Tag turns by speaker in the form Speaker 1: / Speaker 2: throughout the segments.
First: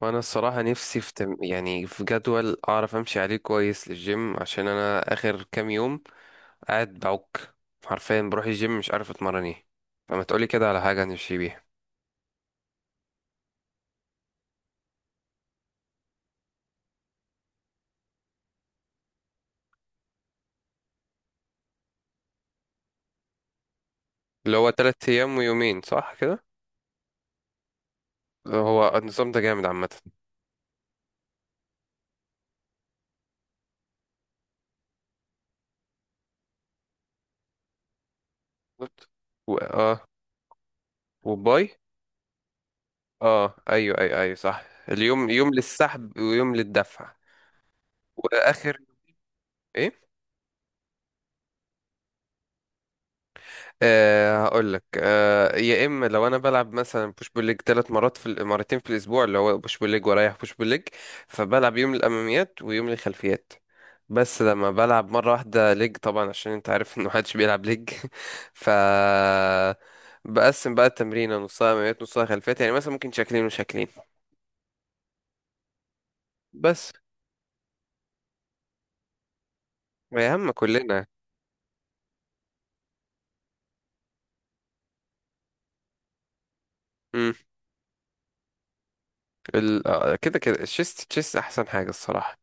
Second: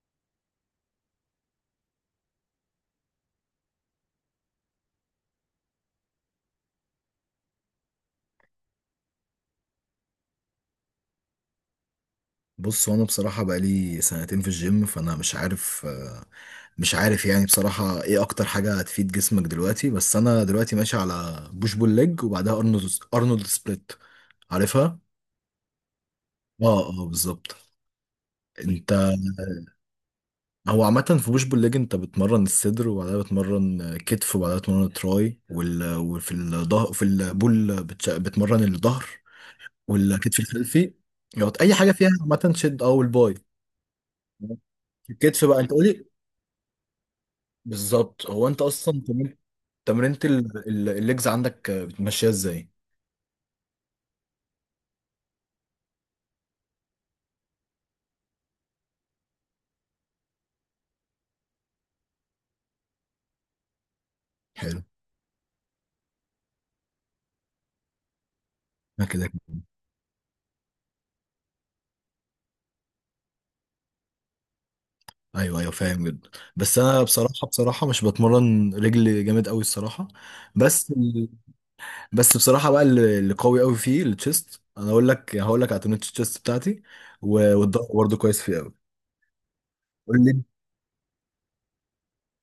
Speaker 1: وانا الصراحة نفسي في تم... يعني في جدول اعرف امشي عليه كويس للجيم عشان انا اخر كام يوم قاعد بعك، حرفيا بروح الجيم مش عارف اتمرن ايه. فما تقولي كده على حاجة نمشي بيها.
Speaker 2: بص هو انا بصراحه بقالي سنتين في الجيم فانا مش عارف يعني بصراحه ايه اكتر حاجه هتفيد جسمك دلوقتي بس انا دلوقتي ماشي على بوش بول ليج وبعدها ارنولد سبليت
Speaker 1: اللي هو
Speaker 2: عارفها.
Speaker 1: تلات ايام ويومين صح كده؟
Speaker 2: اه اه، بالظبط. انت
Speaker 1: هو النظام ده جامد عامة.
Speaker 2: هو عامه في بوش بول ليج انت بتمرن الصدر وبعدها بتمرن كتف وبعدها بتمرن تراي وفي الظهر في البول بتمرن الظهر
Speaker 1: بالظبط. و... اه
Speaker 2: والكتف الخلفي، يقعد اي
Speaker 1: وباي.
Speaker 2: حاجه فيها عامه شد اه والباي.
Speaker 1: اه، ايوه، ايوه، ايوه، صح، اليوم
Speaker 2: الكتف
Speaker 1: يوم
Speaker 2: بقى انت قولي.
Speaker 1: للسحب ويوم للدفع.
Speaker 2: بالظبط، هو انت
Speaker 1: واخر
Speaker 2: اصلا تمرين
Speaker 1: ايه
Speaker 2: تمرينة الليجز عندك بتمشيها ازاي؟
Speaker 1: أه هقول لك. أه، يا اما لو انا بلعب مثلا بوش بول ليج ثلاث مرات في مرتين في الاسبوع اللي هو بوش بول ليج، ورايح بوش بول ليج فبلعب يوم الاماميات ويوم الخلفيات. بس لما
Speaker 2: حلو.
Speaker 1: بلعب مره واحده ليج طبعا عشان انت عارف ان محدش بيلعب ليج ف
Speaker 2: انا كده كده.
Speaker 1: بقسم بقى التمرين نصها اماميات نصها خلفيات، يعني مثلا ممكن شكلين وشكلين
Speaker 2: ايوه ايوه، فاهم جدا. بس
Speaker 1: بس.
Speaker 2: انا بصراحه مش بتمرن رجل جامد قوي الصراحه.
Speaker 1: يا عم
Speaker 2: بس
Speaker 1: كلنا.
Speaker 2: ال- بس بصراحه بقى اللي قوي قوي فيه التشيست، انا اقول لك هقول لك على تمرينة التشيست بتاعتي
Speaker 1: مم.
Speaker 2: والظهر برضه كويس فيه قوي.
Speaker 1: ال... آه،
Speaker 2: قول
Speaker 1: كده
Speaker 2: لي.
Speaker 1: كده الشيست، تشيست احسن حاجه الصراحه.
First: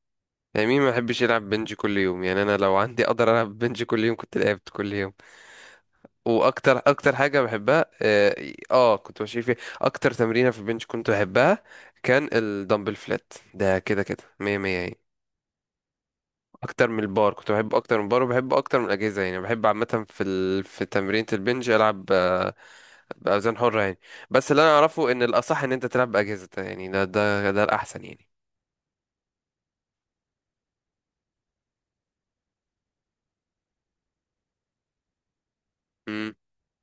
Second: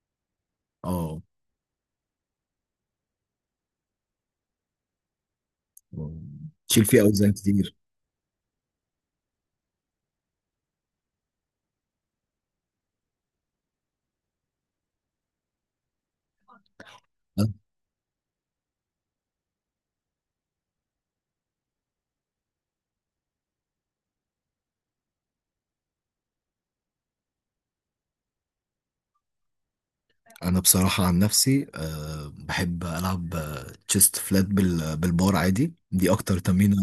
Speaker 1: يعني مين ما يحبش
Speaker 2: اه،
Speaker 1: يلعب بنج كل يوم؟ يعني انا لو عندي اقدر العب بنج كل يوم كنت لعبت كل يوم. واكتر
Speaker 2: تشيل فيه اوزان
Speaker 1: حاجه
Speaker 2: كتير.
Speaker 1: بحبها، اه كنت ماشي فيها. اكتر تمرينه في البنج كنت بحبها كان الدمبل فلات، ده كده كده مية مية يعني. اكتر من البار كنت بحبه اكتر من البار، وبحبه اكتر من الاجهزه، يعني بحب عامه في تمرينه البنج العب باوزان حره يعني. بس اللي انا اعرفه ان الاصح ان انت تلعب باجهزه، يعني ده الاحسن يعني.
Speaker 2: انا بصراحه عن نفسي أه بحب العب تشيست فلات بالبار، عادي دي
Speaker 1: امم.
Speaker 2: اكتر تمرينه.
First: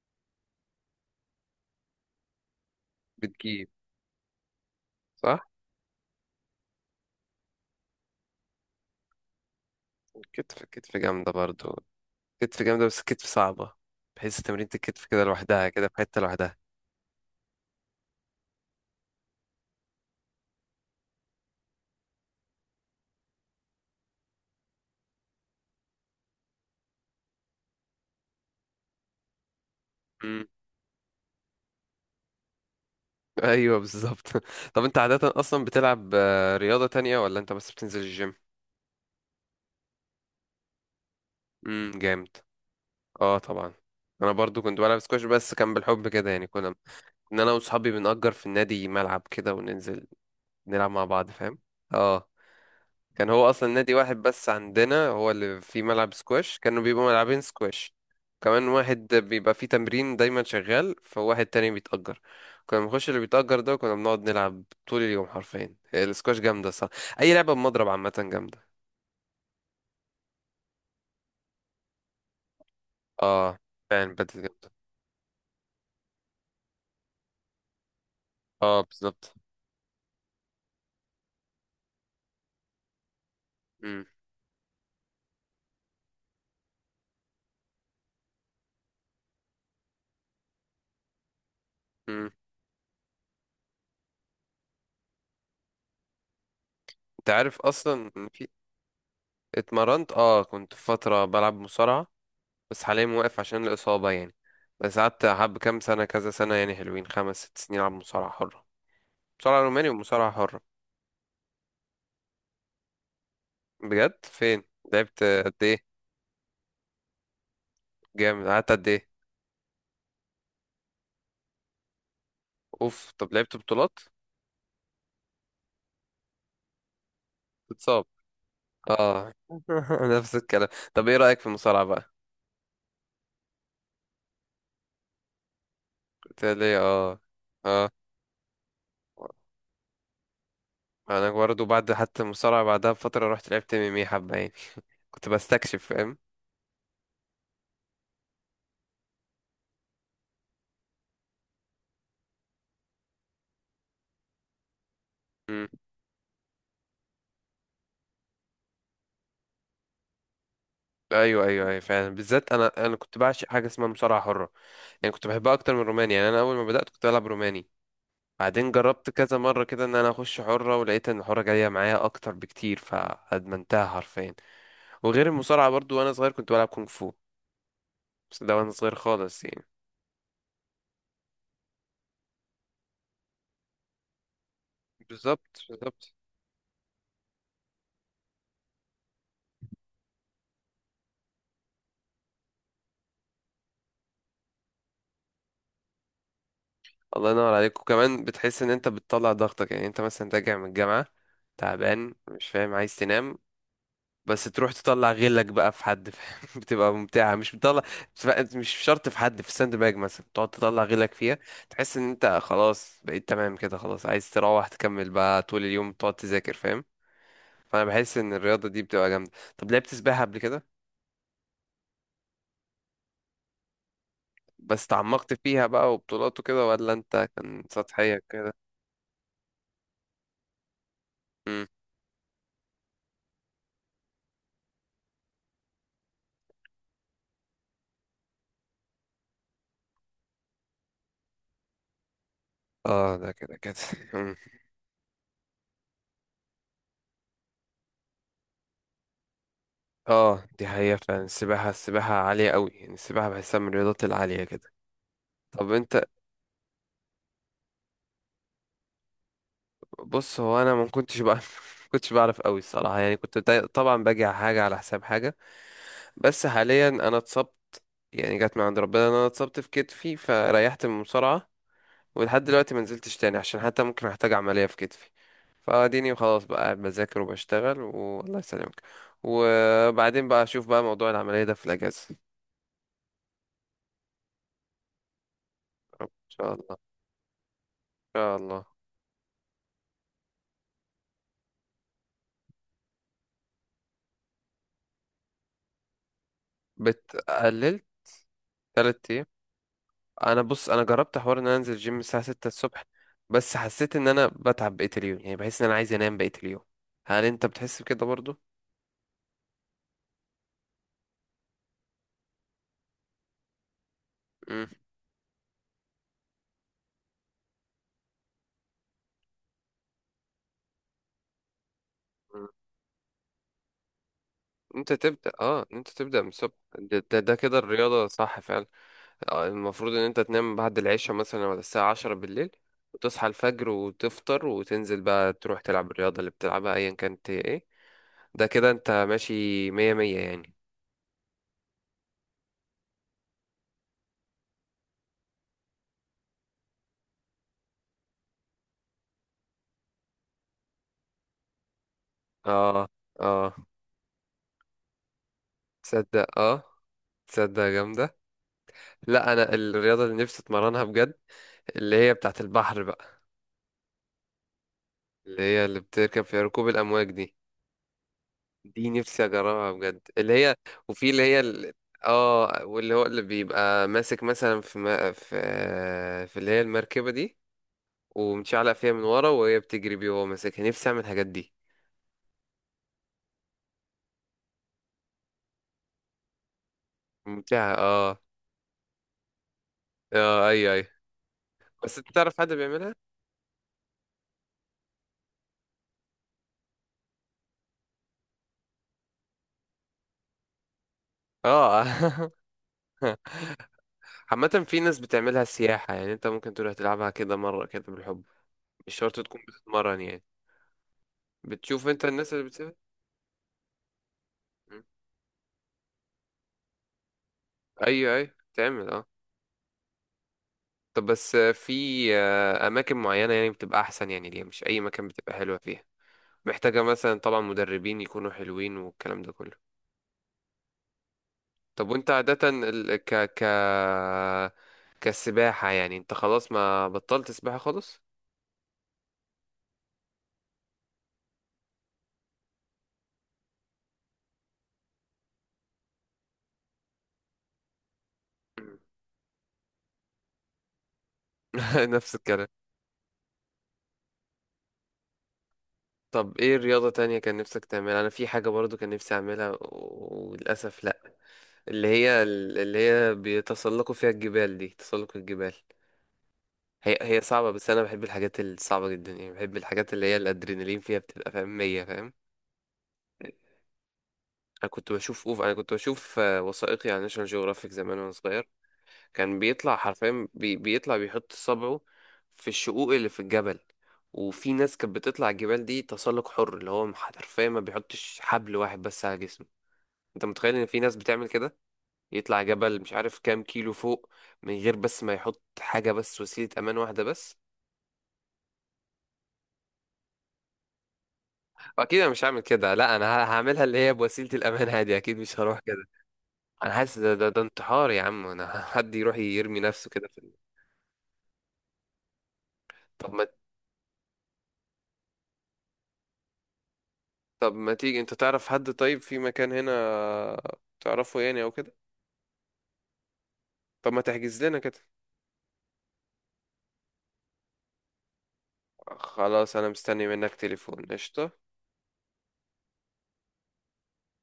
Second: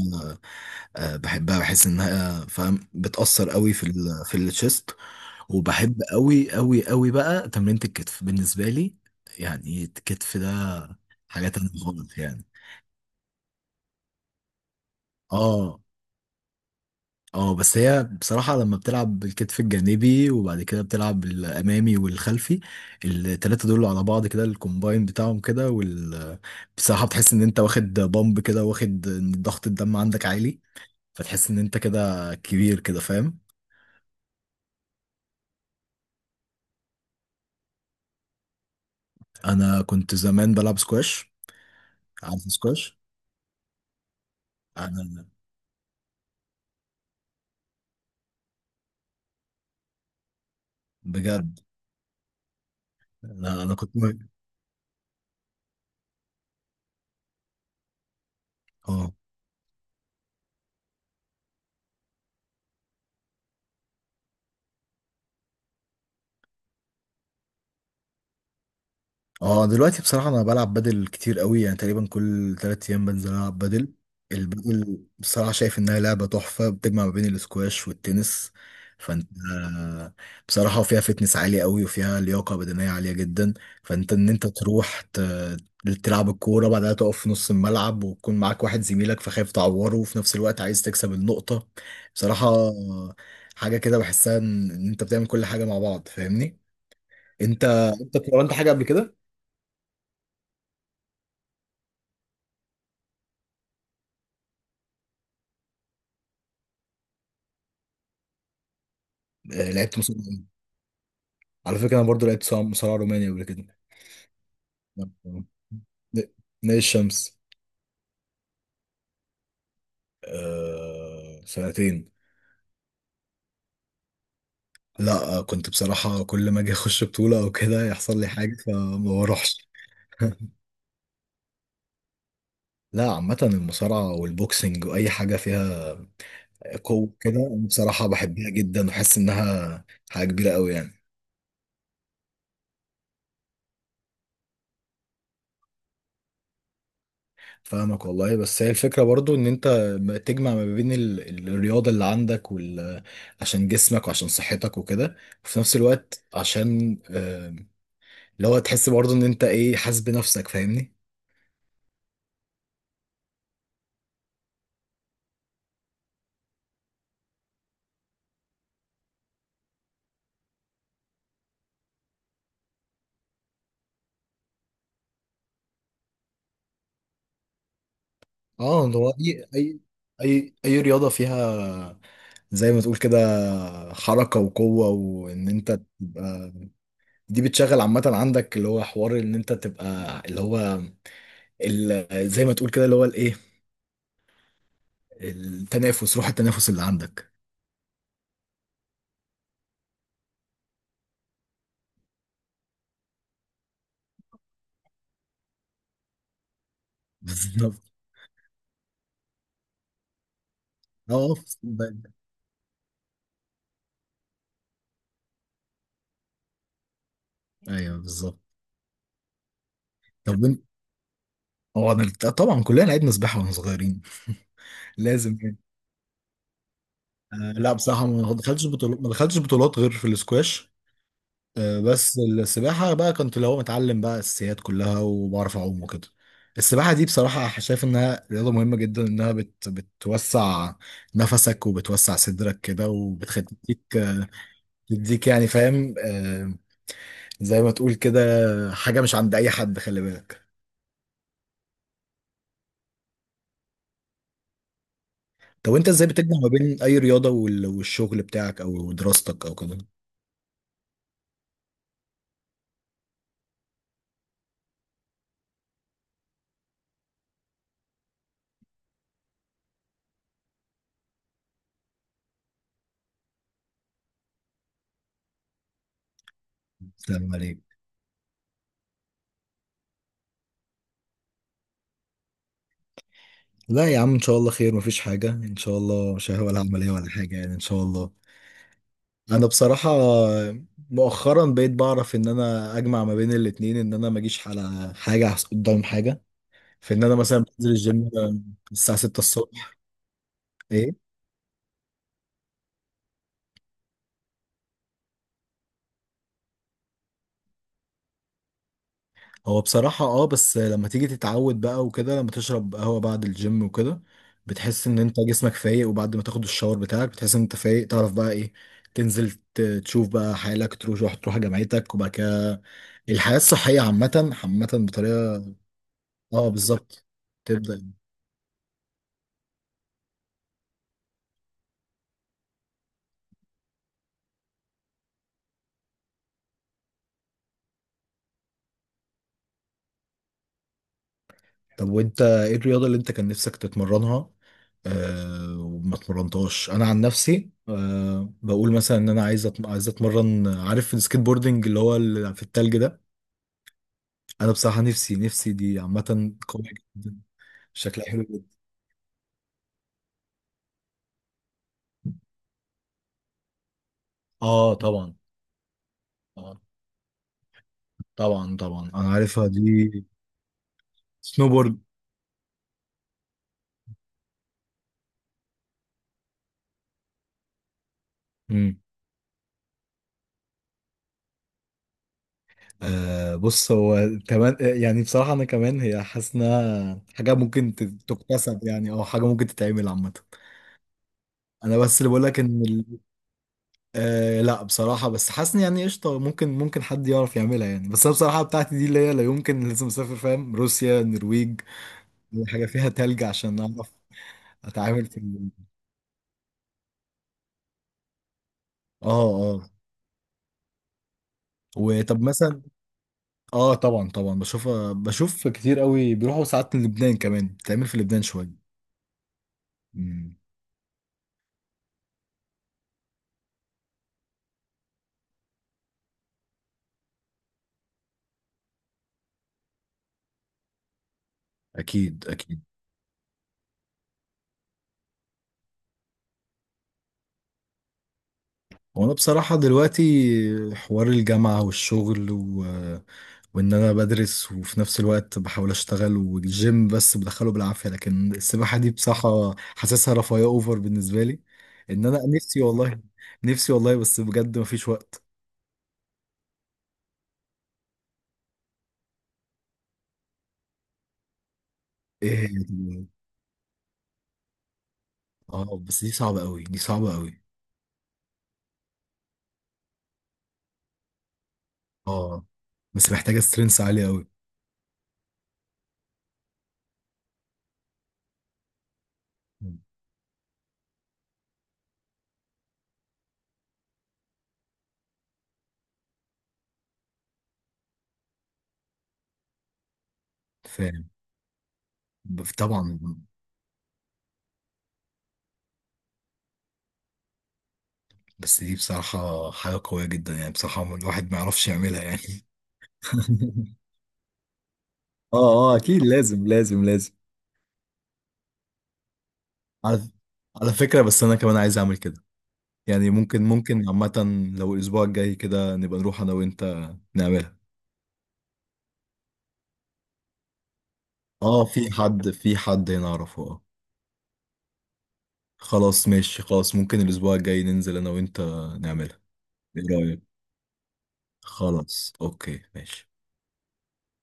Speaker 2: أه بحبها، بحس انها فاهم بتاثر
Speaker 1: بتجيب.
Speaker 2: قوي في التشيست.
Speaker 1: صح.
Speaker 2: وبحب قوي قوي قوي بقى تمرينه الكتف بالنسبه لي، يعني الكتف ده
Speaker 1: كتف جامده
Speaker 2: حاجه تانية
Speaker 1: برضو.
Speaker 2: خالص يعني.
Speaker 1: كتف جامدة بس كتف صعبة، بحيث تمرينة الكتف كده لوحدها
Speaker 2: اه
Speaker 1: كده في حتة لوحدها.
Speaker 2: اه، بس هي بصراحة لما بتلعب بالكتف الجانبي وبعد كده بتلعب الأمامي والخلفي، التلاتة دول على بعض كده الكومباين بتاعهم كده وال، بصراحة بتحس إن أنت واخد بامب كده، واخد إن ضغط الدم عندك
Speaker 1: مم.
Speaker 2: عالي، فتحس إن أنت كده كبير كده فاهم.
Speaker 1: ايوه بالظبط طب انت عادة اصلا بتلعب رياضة تانية، ولا انت بس بتنزل الجيم؟
Speaker 2: أنا كنت زمان بلعب سكواش.
Speaker 1: امم، جامد.
Speaker 2: عارف سكواش؟
Speaker 1: اه طبعا. انا برضو كنت بلعب سكواش،
Speaker 2: أنا
Speaker 1: بس كان بالحب كده يعني، كنا ان انا واصحابي بنأجر في النادي ملعب كده وننزل نلعب مع بعض، فاهم؟
Speaker 2: بجد.
Speaker 1: اه. كان هو
Speaker 2: أنا
Speaker 1: اصلا
Speaker 2: أنا كنت
Speaker 1: نادي واحد بس عندنا هو اللي فيه ملعب سكواش، كانوا بيبقوا ملعبين سكواش. كمان واحد
Speaker 2: اه
Speaker 1: بيبقى فيه تمرين دايما شغال، فواحد تاني بيتأجر، كنا بنخش اللي بيتأجر ده، كنا بنقعد نلعب طول اليوم حرفيا. هي السكواش جامدة صح، أي لعبة بمضرب عامة جامدة.
Speaker 2: اه. دلوقتي بصراحة انا بلعب بدل كتير قوي، يعني تقريبا كل تلات ايام بنزل
Speaker 1: اه
Speaker 2: العب بدل.
Speaker 1: فعلا، بدل جامدة.
Speaker 2: البدل بصراحة شايف انها لعبة تحفة، بتجمع ما بين الاسكواش والتنس،
Speaker 1: اه
Speaker 2: فانت
Speaker 1: بالظبط.
Speaker 2: بصراحة فيها فتنس عالية قوي وفيها لياقة بدنية عالية جدا.
Speaker 1: مم.
Speaker 2: فانت ان انت تروح تلعب الكورة، بعدها تقف في نص الملعب ويكون معاك واحد زميلك فخايف تعوره وفي نفس الوقت عايز تكسب النقطة.
Speaker 1: مم.
Speaker 2: بصراحة حاجة كده بحسها ان إن انت بتعمل كل حاجة مع بعض، فاهمني؟
Speaker 1: انت عارف
Speaker 2: انت
Speaker 1: اصلا
Speaker 2: انت
Speaker 1: ان في.
Speaker 2: اتمرنت حاجة قبل كده؟
Speaker 1: اتمرنت، اه كنت في فترة بلعب مصارعة، بس حاليا موقف عشان الإصابة يعني. بس قعدت حب كام سنة، كذا سنة يعني، حلوين خمس ست سنين ألعب مصارعة حرة. مصارعة روماني
Speaker 2: لعبت مصارعة؟
Speaker 1: ومصارعة حرة.
Speaker 2: على فكرة أنا برضو لعبت مصارعة روماني قبل كده.
Speaker 1: بجد، فين؟
Speaker 2: نعم.
Speaker 1: لعبت قد ايه؟
Speaker 2: ن- نادي الشمس.
Speaker 1: جامد، قعدت قد ايه؟
Speaker 2: آه، سنتين.
Speaker 1: اوف، طب لعبت بطولات؟
Speaker 2: لا، كنت بصراحة كل ما أجي أخش بطولة أو كده
Speaker 1: تتصاب،
Speaker 2: يحصل لي حاجة فما
Speaker 1: اه
Speaker 2: بروحش.
Speaker 1: نفس الكلام. طب ايه رأيك في المصارعة بقى؟
Speaker 2: لا، عامة المصارعة والبوكسنج وأي حاجة فيها
Speaker 1: قلت لي
Speaker 2: قوة
Speaker 1: اه.
Speaker 2: كده أنا
Speaker 1: اه،
Speaker 2: بصراحة بحبها جدا، وحاسس إنها حاجة كبيرة أوي يعني.
Speaker 1: انا برضه بعد حتى المصارعة بعدها بفترة رحت لعبت ام ام اي حبة يعني كنت بستكشف فاهم.
Speaker 2: فاهمك والله، بس هي الفكرة برضو ان انت ما تجمع ما بين الرياضة اللي عندك وال، عشان جسمك وعشان صحتك وكده، وفي
Speaker 1: مم.
Speaker 2: نفس الوقت عشان اللي هو تحس برضو ان انت ايه، حاسس بنفسك فاهمني.
Speaker 1: ايوه، ايوه، ايوه، فعلا بالذات انا كنت بعشق حاجه اسمها مصارعه حره. يعني كنت بحبها اكتر من روماني، يعني انا اول ما بدات كنت بلعب روماني، بعدين جربت كذا مرة كده ان انا اخش حرة، ولقيت ان الحرة جاية معايا اكتر بكتير فادمنتها حرفيا. وغير المصارعة برضو، وانا صغير كنت بلعب كونغ فو، بس ده وانا
Speaker 2: اه،
Speaker 1: صغير
Speaker 2: اللي هو اي
Speaker 1: خالص يعني.
Speaker 2: اي اي اي رياضة فيها، زي ما تقول كده، حركة وقوة،
Speaker 1: بالظبط
Speaker 2: وان انت
Speaker 1: بالظبط.
Speaker 2: تبقى دي بتشغل عامة عندك اللي هو حوار ان انت تبقى اللي هو ال، زي ما تقول كده اللي هو الايه، التنافس، روح التنافس اللي
Speaker 1: الله
Speaker 2: عندك.
Speaker 1: ينور عليك. وكمان بتحس ان انت بتطلع ضغطك، يعني انت مثلا راجع من الجامعة تعبان مش فاهم عايز تنام، بس تروح تطلع غلك بقى في حد فاهم؟ بتبقى ممتعة، مش بتطلع مش شرط في حد، في الساند باج مثلا تقعد تطلع غلك
Speaker 2: اه اه،
Speaker 1: فيها.
Speaker 2: في
Speaker 1: تحس ان
Speaker 2: الصندل.
Speaker 1: انت خلاص بقيت تمام كده، خلاص عايز تروح تكمل بقى طول اليوم تقعد تذاكر فاهم. فانا
Speaker 2: ايوه
Speaker 1: بحس ان
Speaker 2: بالظبط.
Speaker 1: الرياضة دي بتبقى جامدة. طب لعبت سباحة قبل
Speaker 2: طب
Speaker 1: كده؟
Speaker 2: هو انا طبعا كلنا لعبنا سباحه واحنا صغيرين.
Speaker 1: بس تعمقت
Speaker 2: لازم يعني.
Speaker 1: فيها بقى وبطولات وكده، ولا انت
Speaker 2: آه
Speaker 1: كان
Speaker 2: لا بصراحه
Speaker 1: سطحية
Speaker 2: ما
Speaker 1: كده؟
Speaker 2: دخلتش بطولات، ما دخلتش بطولات غير في الاسكواش.
Speaker 1: مم.
Speaker 2: آه بس السباحه بقى كنت اللي هو متعلم بقى الاساسيات كلها وبعرف اعوم وكده. السباحه دي بصراحه شايف انها رياضه مهمه جدا، انها بتوسع نفسك وبتوسع صدرك كده،
Speaker 1: اه ده كده كده
Speaker 2: وبتخليك
Speaker 1: مم.
Speaker 2: تديك يعني فاهم آه، زي ما تقول كده، حاجه مش عند اي حد، خلي بالك.
Speaker 1: اه دي حقيقة فعلا. السباحة، السباحة عالية قوي يعني، السباحة بحسها من الرياضات العالية كده. طب
Speaker 2: طب انت
Speaker 1: انت.
Speaker 2: ازاي بتجمع ما بين اي رياضه والشغل بتاعك او دراستك او كده؟
Speaker 1: بص هو انا ما كنتش بقى ما كنتش بعرف قوي الصراحه، يعني كنت طبعا باجي على حاجه على حساب حاجه. بس حاليا انا اتصبت، يعني جت من عند ربنا ان انا اتصبت في كتفي فريحت من المصارعه، ولحد دلوقتي ما نزلتش تاني عشان حتى ممكن احتاج عمليه في كتفي. فاديني وخلاص بقى قاعد بذاكر
Speaker 2: بتعمل ايه؟
Speaker 1: وبشتغل، والله يسلمك. وبعدين بقى اشوف بقى موضوع العمليه ده في الاجازه، ان
Speaker 2: لا يا عم، ان شاء الله خير، مفيش حاجه ان شاء الله، مش
Speaker 1: شاء
Speaker 2: ولا
Speaker 1: الله. ان
Speaker 2: عمليه ولا حاجه يعني ان شاء الله.
Speaker 1: شاء الله.
Speaker 2: انا بصراحه مؤخرا بقيت بعرف ان انا اجمع ما بين الاتنين، ان انا ما اجيش على حاجه قدام حاجه، في ان انا مثلا بنزل
Speaker 1: بتقلل
Speaker 2: الجيم الساعه
Speaker 1: تلات
Speaker 2: 6
Speaker 1: ايام.
Speaker 2: الصبح.
Speaker 1: انا بص، انا
Speaker 2: ايه،
Speaker 1: جربت حوار ان انا انزل جيم الساعه 6 الصبح، بس حسيت ان انا بتعب بقيه اليوم، يعني بحس ان انا عايز انام بقيه اليوم. هل انت بتحس بكده برضو؟
Speaker 2: هو بصراحة اه، بس لما تيجي تتعود بقى وكده، لما تشرب قهوة بعد الجيم وكده
Speaker 1: امم.
Speaker 2: بتحس ان انت جسمك فايق، وبعد ما تاخد الشاور بتاعك بتحس ان انت فايق، تعرف بقى ايه، تنزل تشوف بقى حالك، تروح تروح جامعتك، وبعد كده الحياة الصحية عامة عامة
Speaker 1: انت تبدا،
Speaker 2: بطريقة.
Speaker 1: اه انت تبدا من
Speaker 2: اه
Speaker 1: الصبح، ده,
Speaker 2: بالظبط،
Speaker 1: ده, ده كده
Speaker 2: تبدأ.
Speaker 1: الرياضه صح فعلا. المفروض ان انت تنام بعد العشاء مثلا ولا الساعه 10 بالليل، وتصحى الفجر وتفطر وتنزل بقى تروح تلعب الرياضه اللي بتلعبها ايا كانت هي ايه. ده كده انت ماشي مية مية يعني.
Speaker 2: طب وانت ايه الرياضة اللي انت كان نفسك تتمرنها آه وما اتمرنتهاش؟ انا عن نفسي آه بقول مثلا ان انا عايز عايز اتمرن، عارف السكيت بوردنج اللي هو اللي في التلج
Speaker 1: اه
Speaker 2: ده؟
Speaker 1: اه.
Speaker 2: انا بصراحه نفسي دي عامه
Speaker 1: تصدق اه.
Speaker 2: قويه جدا،
Speaker 1: تصدق
Speaker 2: شكلها
Speaker 1: جامده.
Speaker 2: حلو جدا.
Speaker 1: لا انا الرياضه اللي نفسي اتمرنها بجد اللي هي بتاعه البحر بقى،
Speaker 2: اه طبعا.
Speaker 1: اللي هي اللي بتركب في
Speaker 2: آه
Speaker 1: ركوب الامواج دي.
Speaker 2: طبعا
Speaker 1: دي
Speaker 2: طبعا، انا
Speaker 1: نفسي
Speaker 2: عارفها
Speaker 1: اجربها بجد،
Speaker 2: دي،
Speaker 1: اللي هي وفي اللي هي ال-
Speaker 2: سنوبورد.
Speaker 1: اه واللي هو اللي بيبقى ماسك مثلا في ما في في اللي هي المركبه دي، ومتشعلق
Speaker 2: امم،
Speaker 1: فيها من ورا وهي بتجري بيه وهو ماسكها، نفسي اعمل الحاجات دي.
Speaker 2: آه بص هو، كمان يعني بصراحه انا كمان هي، حاسس انها حاجه
Speaker 1: ممتعه
Speaker 2: ممكن
Speaker 1: اه.
Speaker 2: تكتسب يعني، او حاجه ممكن تتعمل عامه.
Speaker 1: اه ايوه ايوه.
Speaker 2: انا
Speaker 1: بس
Speaker 2: بس اللي
Speaker 1: انت
Speaker 2: بقول لك
Speaker 1: تعرف حد
Speaker 2: ان
Speaker 1: بيعملها؟
Speaker 2: ال، آه لا بصراحه بس حاسس إن يعني قشطه ممكن، ممكن حد يعرف يعملها يعني، بس انا بصراحه بتاعتي دي اللي هي لا يمكن لازم اسافر، فاهم؟ روسيا، النرويج،
Speaker 1: اه
Speaker 2: حاجه فيها تلج عشان اعرف
Speaker 1: عامة في ناس
Speaker 2: اتعامل في
Speaker 1: بتعملها
Speaker 2: ال،
Speaker 1: سياحة، يعني انت ممكن تروح تلعبها كده مرة كده بالحب، مش
Speaker 2: اه
Speaker 1: شرط تكون
Speaker 2: اه.
Speaker 1: بتتمرن يعني. بتشوف انت
Speaker 2: وطب
Speaker 1: الناس اللي
Speaker 2: مثلا،
Speaker 1: بتسافر.
Speaker 2: اه طبعا طبعا بشوف
Speaker 1: مم.
Speaker 2: بشوف كتير قوي بيروحوا ساعات لبنان، كمان بتعمل في
Speaker 1: ايوه
Speaker 2: لبنان
Speaker 1: ايوه
Speaker 2: شويه.
Speaker 1: تعمل اه.
Speaker 2: امم.
Speaker 1: طب بس آه، في آه، اماكن معينه يعني بتبقى احسن، يعني ليه مش اي مكان بتبقى حلوه فيها؟ محتاجه مثلا طبعا مدربين يكونوا حلوين والكلام ده كله. طب وانت
Speaker 2: اكيد
Speaker 1: عاده
Speaker 2: اكيد.
Speaker 1: ال... ك ك كسباحه، يعني انت خلاص ما بطلت سباحه خالص؟
Speaker 2: وانا بصراحه دلوقتي حوار الجامعه والشغل و، وان انا بدرس وفي نفس الوقت بحاول اشتغل والجيم بس بدخله بالعافيه، لكن
Speaker 1: مم.
Speaker 2: السباحه دي بصراحه حاسسها رفاهيه اوفر بالنسبه لي. ان
Speaker 1: نفس
Speaker 2: انا
Speaker 1: الكلام.
Speaker 2: نفسي والله، نفسي والله بس بجد مفيش وقت.
Speaker 1: طب ايه رياضه تانية كان نفسك تعملها؟ انا في حاجه برضو كان نفسي اعملها وللاسف لا،
Speaker 2: ايه،
Speaker 1: اللي هي بيتسلقوا فيها الجبال دي، تسلق الجبال.
Speaker 2: اه بس دي صعبه قوي، دي
Speaker 1: هي
Speaker 2: صعبه
Speaker 1: هي
Speaker 2: قوي.
Speaker 1: صعبة، بس أنا بحب الحاجات الصعبة جدا، يعني بحب الحاجات اللي هي الأدرينالين فيها بتبقى فاهم مية فاهم.
Speaker 2: اه بس محتاجة سترينث عالية قوي.
Speaker 1: أنا كنت بشوف أوف، أنا كنت بشوف وثائقي عن ناشونال جيوغرافيك زمان وأنا صغير. كان بيطلع حرفيا بيطلع بيحط صبعه في الشقوق اللي في الجبل. وفي ناس كانت بتطلع الجبال دي تسلق حر، اللي هو حرفيا ما بيحطش حبل واحد بس على جسمه. أنت متخيل إن في ناس
Speaker 2: فاهم.
Speaker 1: بتعمل كده؟ يطلع جبل مش
Speaker 2: طبعا.
Speaker 1: عارف كام كيلو فوق، من غير بس ما يحط حاجة بس وسيلة أمان واحدة بس.
Speaker 2: بس دي بصراحة حاجة قوية جدا، يعني بصراحة الواحد ما يعرفش
Speaker 1: اكيد
Speaker 2: يعملها
Speaker 1: انا مش هعمل
Speaker 2: يعني.
Speaker 1: كده، لا انا هعملها اللي هي بوسيله الامان عادي، اكيد
Speaker 2: اه
Speaker 1: مش هروح
Speaker 2: اه،
Speaker 1: كده.
Speaker 2: اكيد لازم
Speaker 1: انا
Speaker 2: لازم
Speaker 1: حاسس
Speaker 2: لازم.
Speaker 1: ده انتحار يا عم انا حد يروح يرمي نفسه
Speaker 2: على،
Speaker 1: كده في
Speaker 2: على فكرة بس أنا كمان عايز أعمل كده، يعني
Speaker 1: طب ما.
Speaker 2: ممكن، ممكن عامة لو الأسبوع الجاي كده نبقى نروح أنا وأنت
Speaker 1: طب
Speaker 2: نعملها.
Speaker 1: ما تيجي، انت تعرف حد طيب في مكان هنا تعرفه يعني او
Speaker 2: اه،
Speaker 1: كده؟
Speaker 2: في حد هنا أعرفه اه.
Speaker 1: طب ما تحجز لنا كده.
Speaker 2: خلاص ماشي، خلاص ممكن الأسبوع الجاي ننزل أنا وأنت نعملها.
Speaker 1: خلاص انا
Speaker 2: إيه
Speaker 1: مستني
Speaker 2: رأيك؟
Speaker 1: منك تليفون، قشطه.
Speaker 2: خلاص أوكي، ماشي.